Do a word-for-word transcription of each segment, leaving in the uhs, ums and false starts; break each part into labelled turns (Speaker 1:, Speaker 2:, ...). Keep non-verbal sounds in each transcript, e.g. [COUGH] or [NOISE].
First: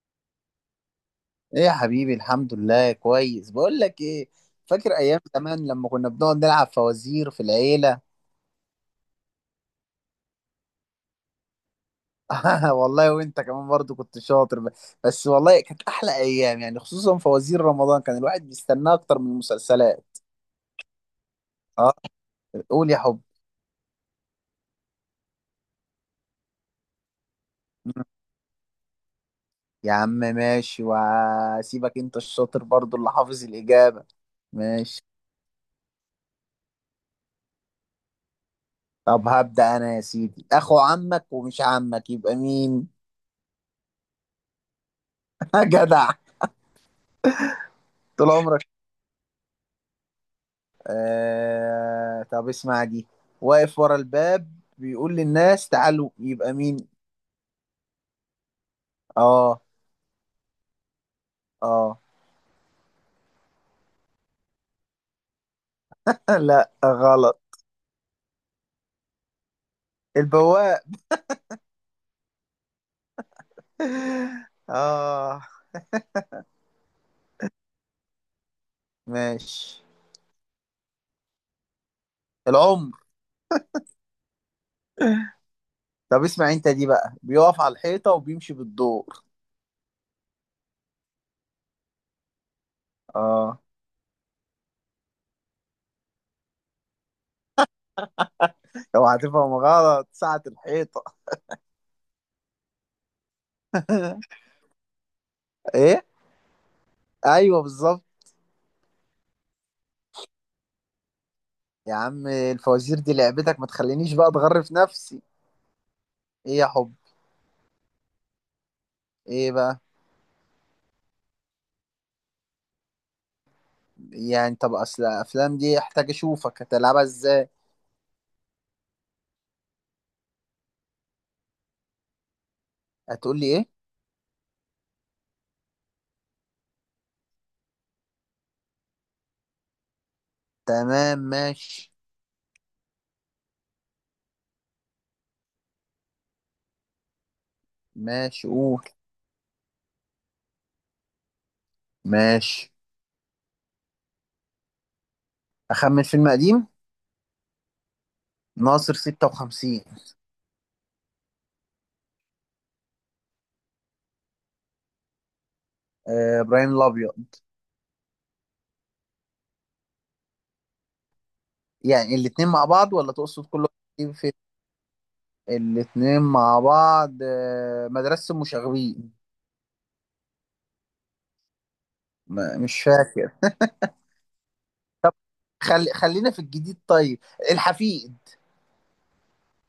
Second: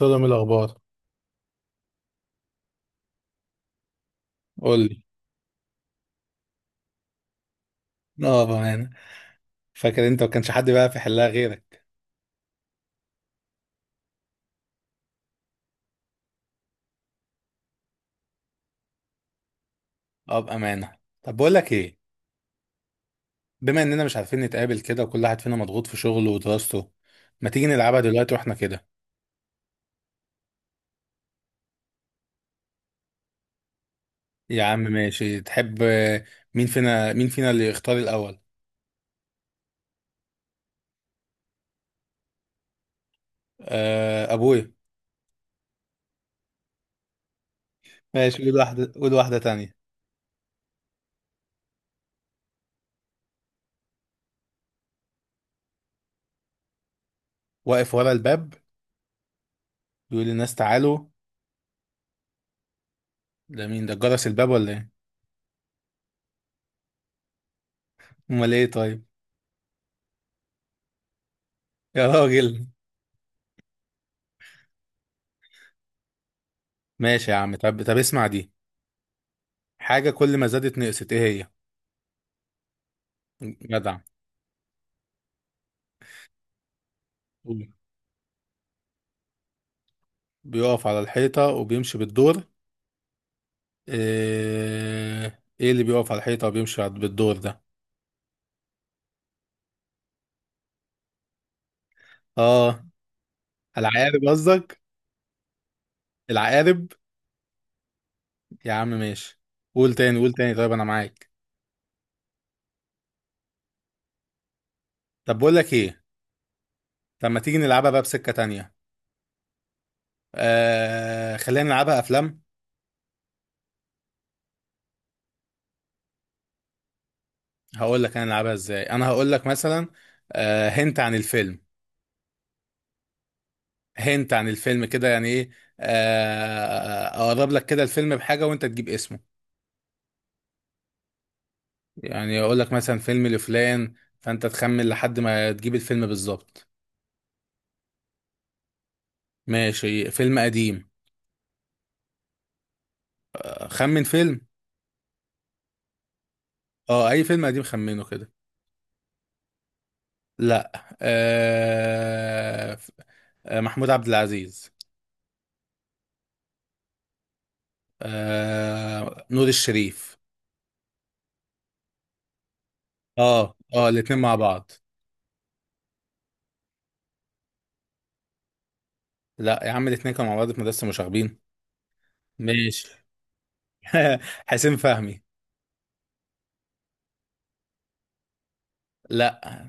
Speaker 1: سلام. الأخبار؟
Speaker 2: ايه يا حبيبي، الحمد لله كويس. بقول لك ايه،
Speaker 1: قول
Speaker 2: فاكر
Speaker 1: لي.
Speaker 2: ايام زمان لما كنا بنقعد نلعب فوازير في العيله؟
Speaker 1: اه، بامانه. فاكر انت ما كانش حد بقى في حلها غيرك.
Speaker 2: [LAUGHS] والله وانت كمان برضو كنت شاطر ب- بس والله كانت احلى ايام يعني، خصوصا فوازير رمضان كان الواحد بيستناه اكتر من المسلسلات.
Speaker 1: اه، بامانه. طب بقول لك
Speaker 2: اه،
Speaker 1: ايه.
Speaker 2: قول يا حب.
Speaker 1: بما اننا مش عارفين نتقابل كده وكل واحد فينا مضغوط في شغله ودراسته، ما تيجي
Speaker 2: مم.
Speaker 1: نلعبها دلوقتي واحنا كده؟
Speaker 2: يا عم ماشي، وهسيبك انت الشاطر برضو اللي حافظ الاجابه.
Speaker 1: يا عم
Speaker 2: ماشي.
Speaker 1: ماشي، تحب؟ آه، مين فينا مين فينا اللي يختار الاول؟
Speaker 2: طب هبدا انا يا سيدي، اخو عمك ومش عمك يبقى مين؟
Speaker 1: آه، ابويا.
Speaker 2: [LAUGHS] جدع. طول
Speaker 1: ماشي، قول
Speaker 2: عمرك.
Speaker 1: واحده قول واحده تانية.
Speaker 2: آه... طب اسمع دي، واقف ورا الباب بيقول للناس تعالوا، يبقى مين؟
Speaker 1: واقف ورا الباب،
Speaker 2: اه،
Speaker 1: بيقول للناس تعالوا.
Speaker 2: اه.
Speaker 1: ده مين؟ ده جرس الباب ولا ايه؟
Speaker 2: [LAUGHS] لا غلط.
Speaker 1: امال ايه طيب؟
Speaker 2: البواق.
Speaker 1: يا راجل.
Speaker 2: [LAUGHS] اه.
Speaker 1: ماشي يا عم. طب طب اسمع دي.
Speaker 2: ماشي.
Speaker 1: حاجه كل ما زادت نقصت، ايه هي؟
Speaker 2: العمر.
Speaker 1: جدع.
Speaker 2: طب اسمع انت دي بقى، بيقف على الحيطة وبيمشي بالدور.
Speaker 1: بيقف على الحيطة وبيمشي بالدور.
Speaker 2: اه.
Speaker 1: ايه, إيه اللي بيقف على الحيطة وبيمشي على- بالدور ده؟
Speaker 2: لو هتفهم غلط، ساعة الحيطة. [LAUGHS]
Speaker 1: اه. العقارب قصدك؟
Speaker 2: ايه؟
Speaker 1: العقارب.
Speaker 2: ايوه بالظبط.
Speaker 1: يا عم ماشي. قول تاني، قول تاني طيب، انا معاك.
Speaker 2: يا عم، الفوازير دي لعبتك، ما تخلينيش بقى اتغرف نفسي.
Speaker 1: طب بقول لك ايه.
Speaker 2: ايه يا حب؟
Speaker 1: طب ما تيجي نلعبها بقى بسكة تانية.
Speaker 2: ايه بقى؟
Speaker 1: آه خلينا نلعبها افلام.
Speaker 2: يعني طب اصل الافلام دي احتاج اشوفك هتلعبها ازاي.
Speaker 1: هقول لك انا نلعبها ازاي. انا هقول لك مثلا آه هنت عن الفيلم.
Speaker 2: هتقول لي ايه؟
Speaker 1: هنت عن الفيلم كده يعني ايه؟ آه اقرب لك كده الفيلم بحاجة وانت تجيب اسمه.
Speaker 2: تمام ماشي.
Speaker 1: يعني اقول لك مثلا فيلم لفلان، فانت تخمن لحد ما تجيب الفيلم بالظبط.
Speaker 2: ماشي قول.
Speaker 1: ماشي، فيلم قديم.
Speaker 2: ماشي،
Speaker 1: خمن فيلم.
Speaker 2: اخمن فيلم قديم.
Speaker 1: اه، اي فيلم قديم خمنه كده.
Speaker 2: ناصر ستة وخمسين.
Speaker 1: لا. آه... ف- آه، محمود عبد العزيز.
Speaker 2: آه، ابراهيم الابيض.
Speaker 1: آه... نور الشريف.
Speaker 2: يعني الاتنين مع بعض ولا تقصد
Speaker 1: اه،
Speaker 2: كل
Speaker 1: اه،
Speaker 2: واحد
Speaker 1: الاتنين
Speaker 2: في؟
Speaker 1: مع بعض.
Speaker 2: الاتنين مع بعض. آه، مدرسة المشاغبين.
Speaker 1: لا يا عم، الاتنين كانوا مع بعض في مدرسة مشاغبين.
Speaker 2: ما- مش
Speaker 1: ماشي.
Speaker 2: فاكر.
Speaker 1: [LAUGHS] حسين فهمي.
Speaker 2: خلي خلينا في الجديد طيب. الحفيد.
Speaker 1: لا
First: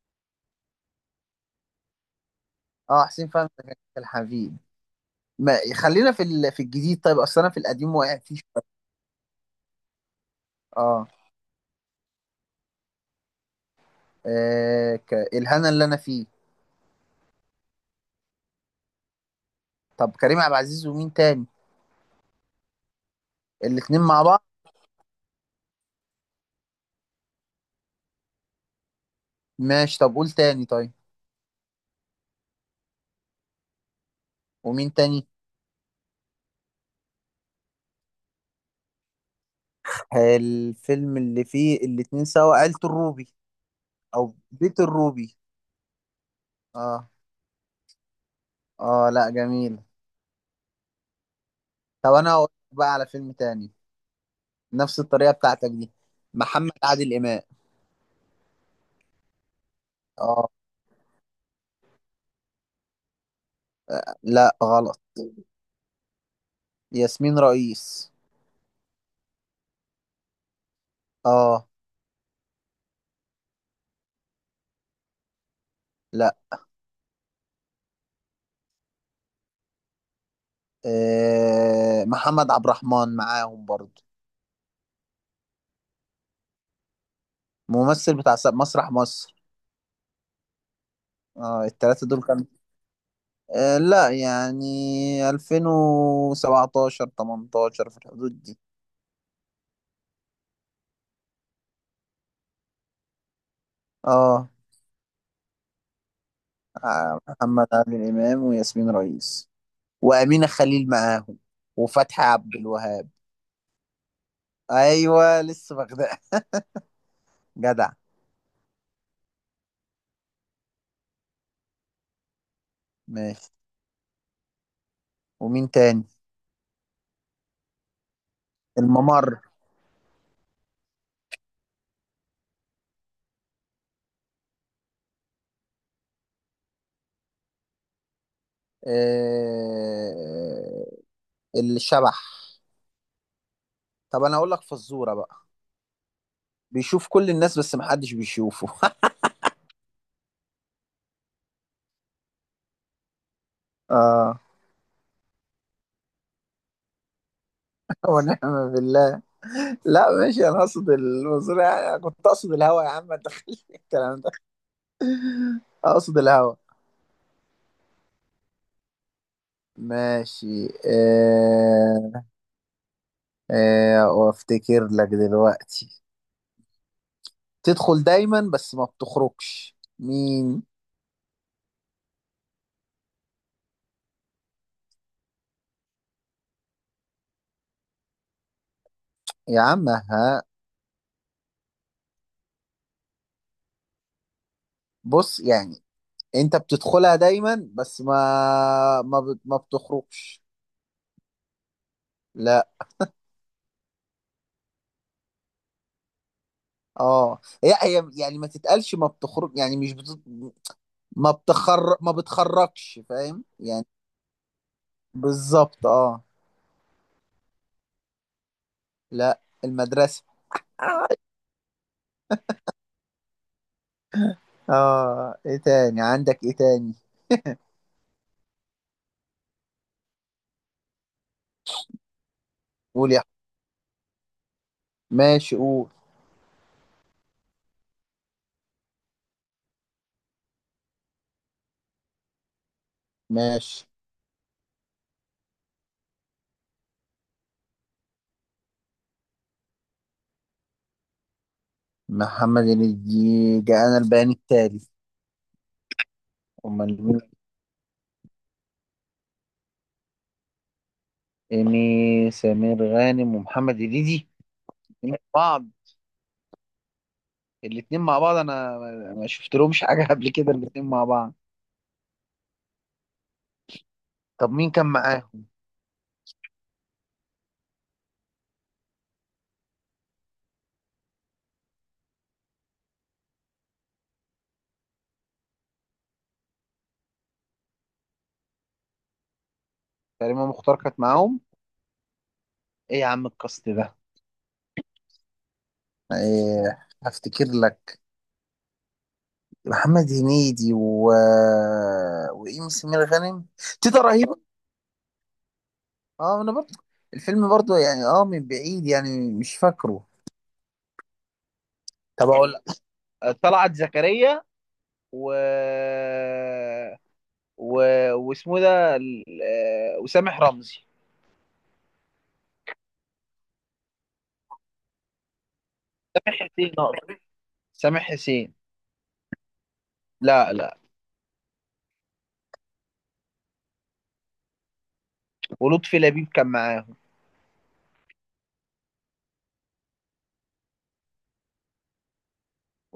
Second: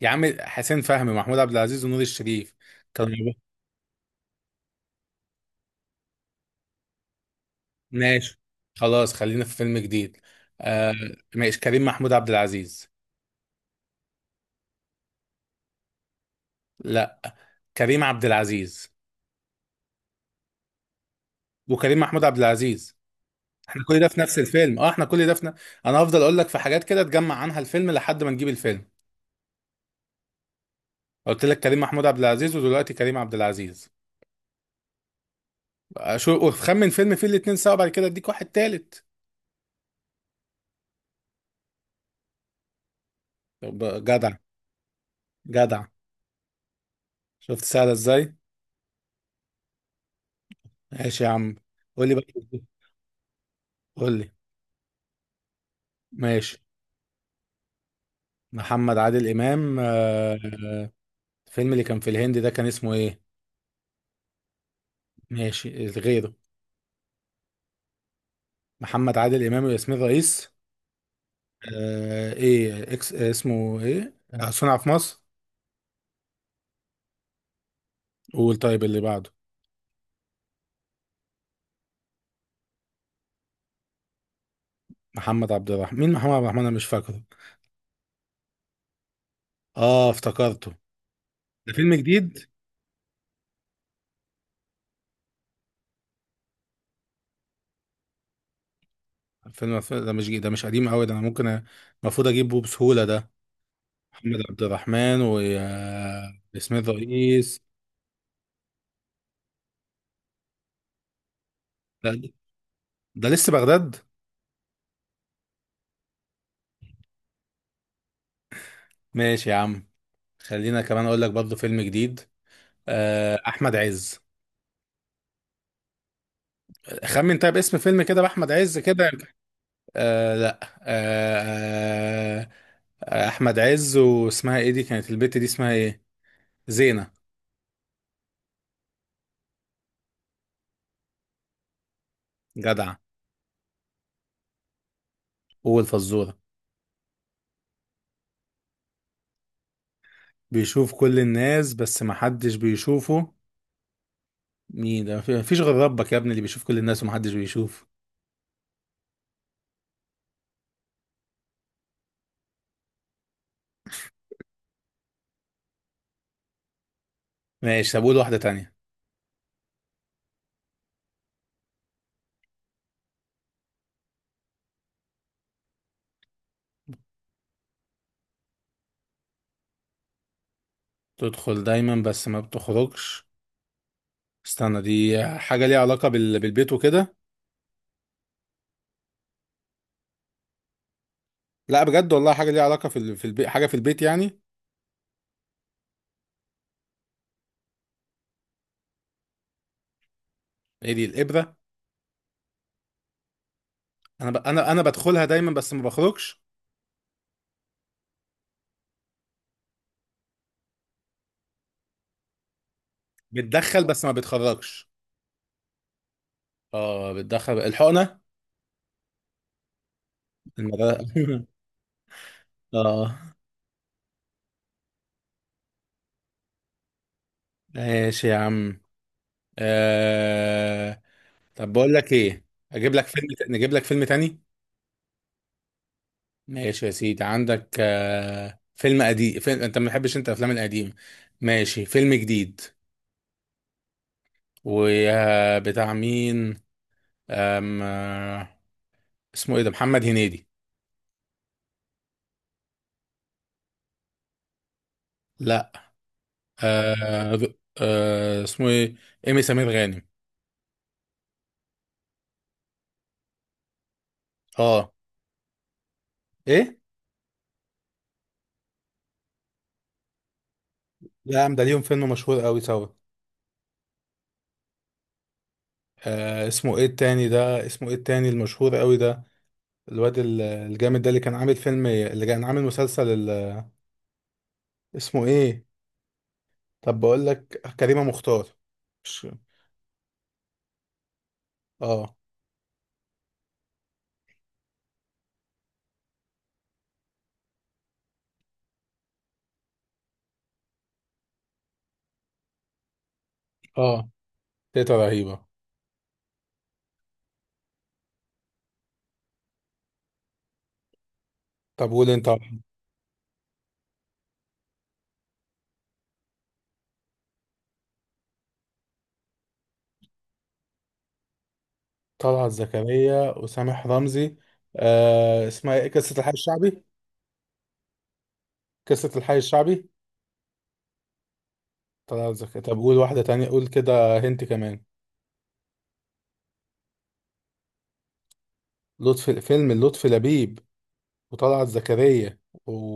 Speaker 1: يا عم، حسين فهمي محمود عبد العزيز ونور الشريف.
Speaker 2: اه
Speaker 1: كانوا.
Speaker 2: حسين فهمي كان في الحفيد. ما خلينا في ال... في الجديد طيب، اصل انا في القديم وقع فيه
Speaker 1: ماشي.
Speaker 2: شوية.
Speaker 1: خلاص خلينا في فيلم جديد. آه.
Speaker 2: اه.
Speaker 1: ماشي، كريم محمود عبد العزيز.
Speaker 2: آه... ك... الهنا اللي انا فيه.
Speaker 1: لا. كريم عبد العزيز
Speaker 2: طب كريم عبد العزيز ومين تاني؟
Speaker 1: وكريم محمود عبد العزيز. احنا كل
Speaker 2: الاتنين
Speaker 1: ده في
Speaker 2: مع
Speaker 1: نفس
Speaker 2: بعض.
Speaker 1: الفيلم. اه، احنا كل ده في ن... انا هفضل اقول لك في حاجات كده تجمع عنها الفيلم لحد ما نجيب الفيلم.
Speaker 2: ماشي. طب قول تاني طيب.
Speaker 1: قلت لك كريم محمود عبد العزيز ودلوقتي كريم عبد العزيز.
Speaker 2: ومين تاني؟
Speaker 1: آه، شو، خمن فيلم فيه الاتنين سوا، بعد كده اديك واحد تالت.
Speaker 2: آه، الفيلم اللي فيه الاتنين سوا عيلة الروبي.
Speaker 1: طب جدع.
Speaker 2: او بيت الروبي.
Speaker 1: جدع.
Speaker 2: اه.
Speaker 1: شفت سهلة ازاي؟
Speaker 2: اه، لا جميل.
Speaker 1: ماشي يا عم. قول
Speaker 2: طب
Speaker 1: لي
Speaker 2: انا هقول
Speaker 1: بقى.
Speaker 2: لك بقى على فيلم تاني،
Speaker 1: قول لي.
Speaker 2: نفس الطريقة بتاعتك دي.
Speaker 1: ماشي.
Speaker 2: محمد عادل امام.
Speaker 1: محمد عادل امام. آه،
Speaker 2: اه.
Speaker 1: الفيلم اللي كان في الهند ده كان اسمه ايه؟
Speaker 2: لا غلط.
Speaker 1: ماشي، غيره.
Speaker 2: ياسمين رئيس.
Speaker 1: محمد عادل امام وياسمين رئيس.
Speaker 2: اه.
Speaker 1: آه ايه اكس اسمه ايه؟ آه، صنع في مصر.
Speaker 2: لا.
Speaker 1: قول طيب اللي بعده.
Speaker 2: آه محمد عبد الرحمن معاهم برضو.
Speaker 1: محمد عبد الرحمن؟ مين محمد عبد الرحمن؟ انا مش فاكره.
Speaker 2: ممثل بتاع س- مسرح مصر.
Speaker 1: اه، افتكرته.
Speaker 2: اه
Speaker 1: ده فيلم
Speaker 2: التلاتة دول كانوا.
Speaker 1: جديد.
Speaker 2: آه، لا يعني ألفين وسبعتاشر ثمانية عشر في الحدود دي.
Speaker 1: فيلم ده مش جديد، ده مش قديم قوي ده. انا ممكن أ- المفروض اجيبه بسهولة ده. محمد
Speaker 2: اه.
Speaker 1: عبد الرحمن وياسمين
Speaker 2: آه،
Speaker 1: رئيس.
Speaker 2: محمد عادل امام وياسمين رئيس وامينه خليل معاهم
Speaker 1: ده,
Speaker 2: وفتحي عبد الوهاب.
Speaker 1: ده لسه بغداد.
Speaker 2: ايوه لسه بغداد. [LAUGHS] جدع.
Speaker 1: ماشي يا عم. خلينا كمان اقول لك برضه فيلم جديد. آه
Speaker 2: ماشي.
Speaker 1: احمد عز.
Speaker 2: ومين تاني؟
Speaker 1: خمن طيب اسم فيلم كده بأحمد عز كده.
Speaker 2: الممر.
Speaker 1: آه لا. آه آه أحمد عز، واسمها ايه دي؟ كانت البت دي اسمها ايه؟ زينة.
Speaker 2: آه الشبح.
Speaker 1: جدعة.
Speaker 2: طب انا اقول لك فزوره بقى،
Speaker 1: والفزورة؟
Speaker 2: بيشوف كل الناس بس محدش بيشوفه.
Speaker 1: بيشوف كل الناس بس محدش بيشوفه.
Speaker 2: [LAUGHS] اه.
Speaker 1: مين ده؟ مفي- مفيش غير ربك يا ابني اللي بيشوف كل الناس ومحدش بيشوف.
Speaker 2: ونعم بالله. لا ماشي، انا اقصد المنظور يعني، كنت اقصد الهوا يا عم، ما تدخلش في [LAUGHS] الكلام ده. اقصد الهوا.
Speaker 1: ماشي. طب قول واحدة تانية.
Speaker 2: ماشي. آه... آه... وافتكر لك دلوقتي، تدخل دايما بس ما بتخرجش، مين؟
Speaker 1: تدخل دايما بس ما بتخرجش. استنى، دي حاجة ليها علاقة بال... بالبيت وكده؟
Speaker 2: يا عم ها.
Speaker 1: لا بجد والله، حاجة ليها علاقة في ال... في البيت، حاجة في البيت يعني.
Speaker 2: بص يعني، انت بتدخلها دايما بس ما ما, بت... ما بتخرجش.
Speaker 1: ايه دي، الإبرة؟
Speaker 2: لا.
Speaker 1: انا ب... انا انا بدخلها دايما بس ما بخرجش.
Speaker 2: اه هي هي يعني ما تتقالش ما بتخرج يعني مش بت... ما بتخر ما بتخرجش، فاهم
Speaker 1: بتدخل
Speaker 2: يعني.
Speaker 1: بس ما بتخرجش.
Speaker 2: بالظبط اه.
Speaker 1: اه، بتدخل الحقنة.
Speaker 2: لا، المدرسة. اه.
Speaker 1: المدرسة. [LAUGHS] اه.
Speaker 2: آه، ايه تاني؟ عندك ايه تاني؟
Speaker 1: ماشي يا عم. آه... طب بقول لك ايه. اجيب لك
Speaker 2: قول يا
Speaker 1: فيلم
Speaker 2: أحمد.
Speaker 1: ت... نجيب لك فيلم تاني.
Speaker 2: ماشي قول.
Speaker 1: ماشي يا سيدي، عندك آه... فيلم قديم. فيلم... انت ما بتحبش انت الافلام القديمه. ماشي، فيلم جديد.
Speaker 2: ماشي.
Speaker 1: وبتاع مين؟ أم... آه، اسمه ايه ده؟ محمد هنيدي.
Speaker 2: محمد هنيدي جاءنا البيان التالي.
Speaker 1: لا.
Speaker 2: امال مين؟
Speaker 1: آه... آه... اسمه ايه؟ ايمي سمير غانم.
Speaker 2: إيمي سمير غانم ومحمد هنيدي.
Speaker 1: اه.
Speaker 2: الاتنين مع بعض.
Speaker 1: ايه.
Speaker 2: الاتنين مع بعض، انا ما ما شفت لهمش حاجة قبل كده الاتنين مع بعض.
Speaker 1: لا يا عم، ده ليهم فيلم مشهور قوي سوا.
Speaker 2: طب مين كان معاهم؟
Speaker 1: آه اسمه ايه التاني ده؟ اسمه ايه التاني المشهور قوي ده؟ الواد ال- الجامد ده، اللي كان عامل فيلم، اللي كان عامل مسلسل ال- اسمه ايه؟ طب بقول لك، كريمة مختار. مش.
Speaker 2: كريمة مختار كانت معاهم؟
Speaker 1: اه.
Speaker 2: ايه يا عم القصد ده. ايه هفتكر لك. محمد هنيدي و... وإيمي سمير غانم. تيتا
Speaker 1: اه،
Speaker 2: رهيب.
Speaker 1: تيتا رهيبة.
Speaker 2: اه انا برضه. الفيلم برضه يعني اه من بعيد يعني مش فاكره.
Speaker 1: طب قول انت.
Speaker 2: طب اقول لك. طلعت زكريا و و واسمه ده ال- آه، وسامح رمزي.
Speaker 1: طلعت زكريا وسامح رمزي. آه اسمها ايه، قصة الحي
Speaker 2: حسين
Speaker 1: الشعبي؟
Speaker 2: أقصد. سامح حسين.
Speaker 1: قصة الحي الشعبي.
Speaker 2: لا لا.
Speaker 1: طلعت زكريا. طب قول واحدة تانية، قول كده، هنت كمان.
Speaker 2: ولطفي لبيب كان معاهم.
Speaker 1: لطفي، فيلم لطفي لبيب وطلعت زكريا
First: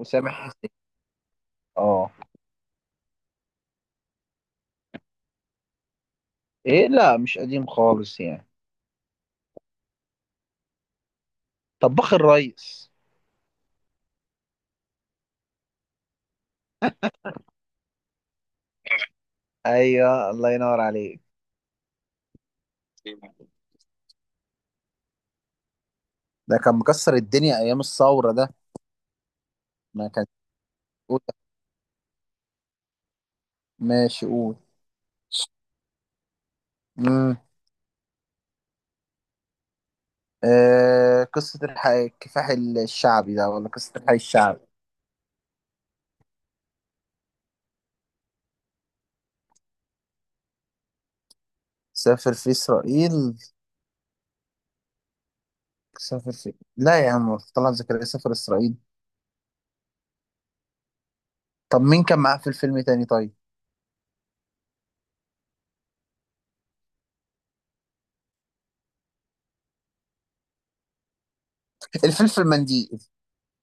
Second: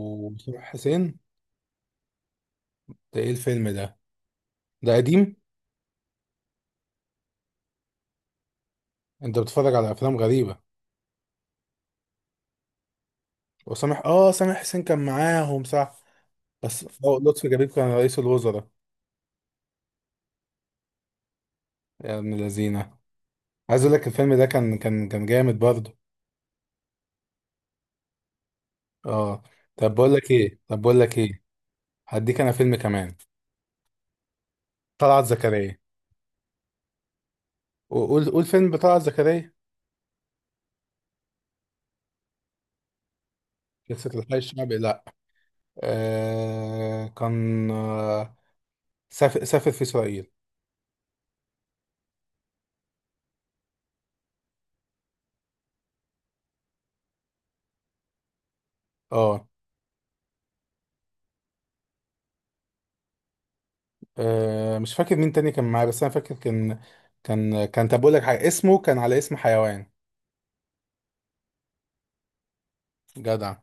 Speaker 2: وسامح حسين.
Speaker 1: حسين.
Speaker 2: اه.
Speaker 1: ده ايه الفيلم ده؟ ده قديم.
Speaker 2: ايه، لا مش قديم خالص يعني.
Speaker 1: انت بتتفرج على افلام غريبة.
Speaker 2: طباخ الريس.
Speaker 1: وسامح اه سامح حسين كان معاهم صح. بس اه لطفي جبيب كان رئيس الوزراء.
Speaker 2: ايوه الله ينور عليك.
Speaker 1: يا ابن الذين. عايز اقول لك الفيلم ده كان كان كان جامد برضه.
Speaker 2: ده كان مكسر الدنيا ايام الثوره ده.
Speaker 1: اه. طب
Speaker 2: ما
Speaker 1: بقول
Speaker 2: كان.
Speaker 1: لك ايه طب بقول لك ايه، هديك انا فيلم كمان.
Speaker 2: ماشي قول.
Speaker 1: طلعت زكريا.
Speaker 2: مم.
Speaker 1: وقول قول فيلم بطلعت زكريا.
Speaker 2: آه، قصة الحي... الكفاح الشعبي ده ولا قصة
Speaker 1: قصة
Speaker 2: الحي
Speaker 1: الحي
Speaker 2: الشعبي؟
Speaker 1: الشعبي، لا. آه كان. آه سافر سافر في اسرائيل.
Speaker 2: سافر في إسرائيل. سافر في، لا يا عم طلعت زكريا سافر إسرائيل.
Speaker 1: اه.
Speaker 2: طب مين كان معاه في الفيلم تاني طيب؟
Speaker 1: آه، مش فاكر مين تاني كان معايا، بس انا فاكر كان. كان كان طب بقول لك حاجه، اسمه كان على اسم حيوان.
Speaker 2: الفلفل منديل.
Speaker 1: جدع.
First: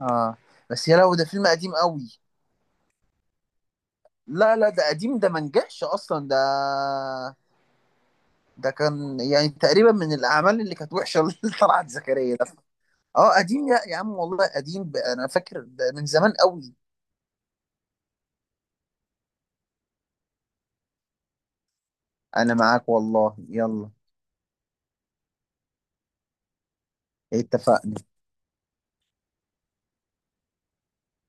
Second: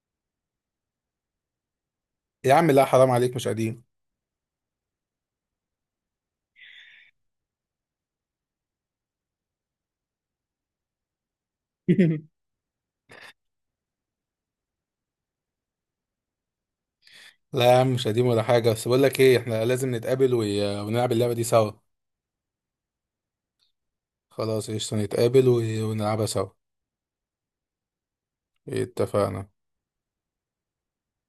Speaker 2: اه. بس يا لو ده فيلم قديم قوي.
Speaker 1: يا عم لا، حرام عليك، مش قديم.
Speaker 2: لا لا ده قديم، ده ما نجحش أصلا ده. ده كان يعني تقريبا من الأعمال اللي كانت وحشة، اللي [LAUGHS] طلعت
Speaker 1: [LAUGHS]
Speaker 2: زكريا ده. اه قديم يا يا عم والله قديم. ب- أنا فاكر ده من زمان قوي.
Speaker 1: لا يا عم، مش قديم ولا حاجه. بس بقول لك ايه، احنا لازم نتقابل و- ونلعب اللعبه دي سوا.
Speaker 2: أنا معاك والله يلا.
Speaker 1: خلاص قشطه، نتقابل و- ونلعبها سوا.
Speaker 2: اتفقنا.
Speaker 1: اتفقنا.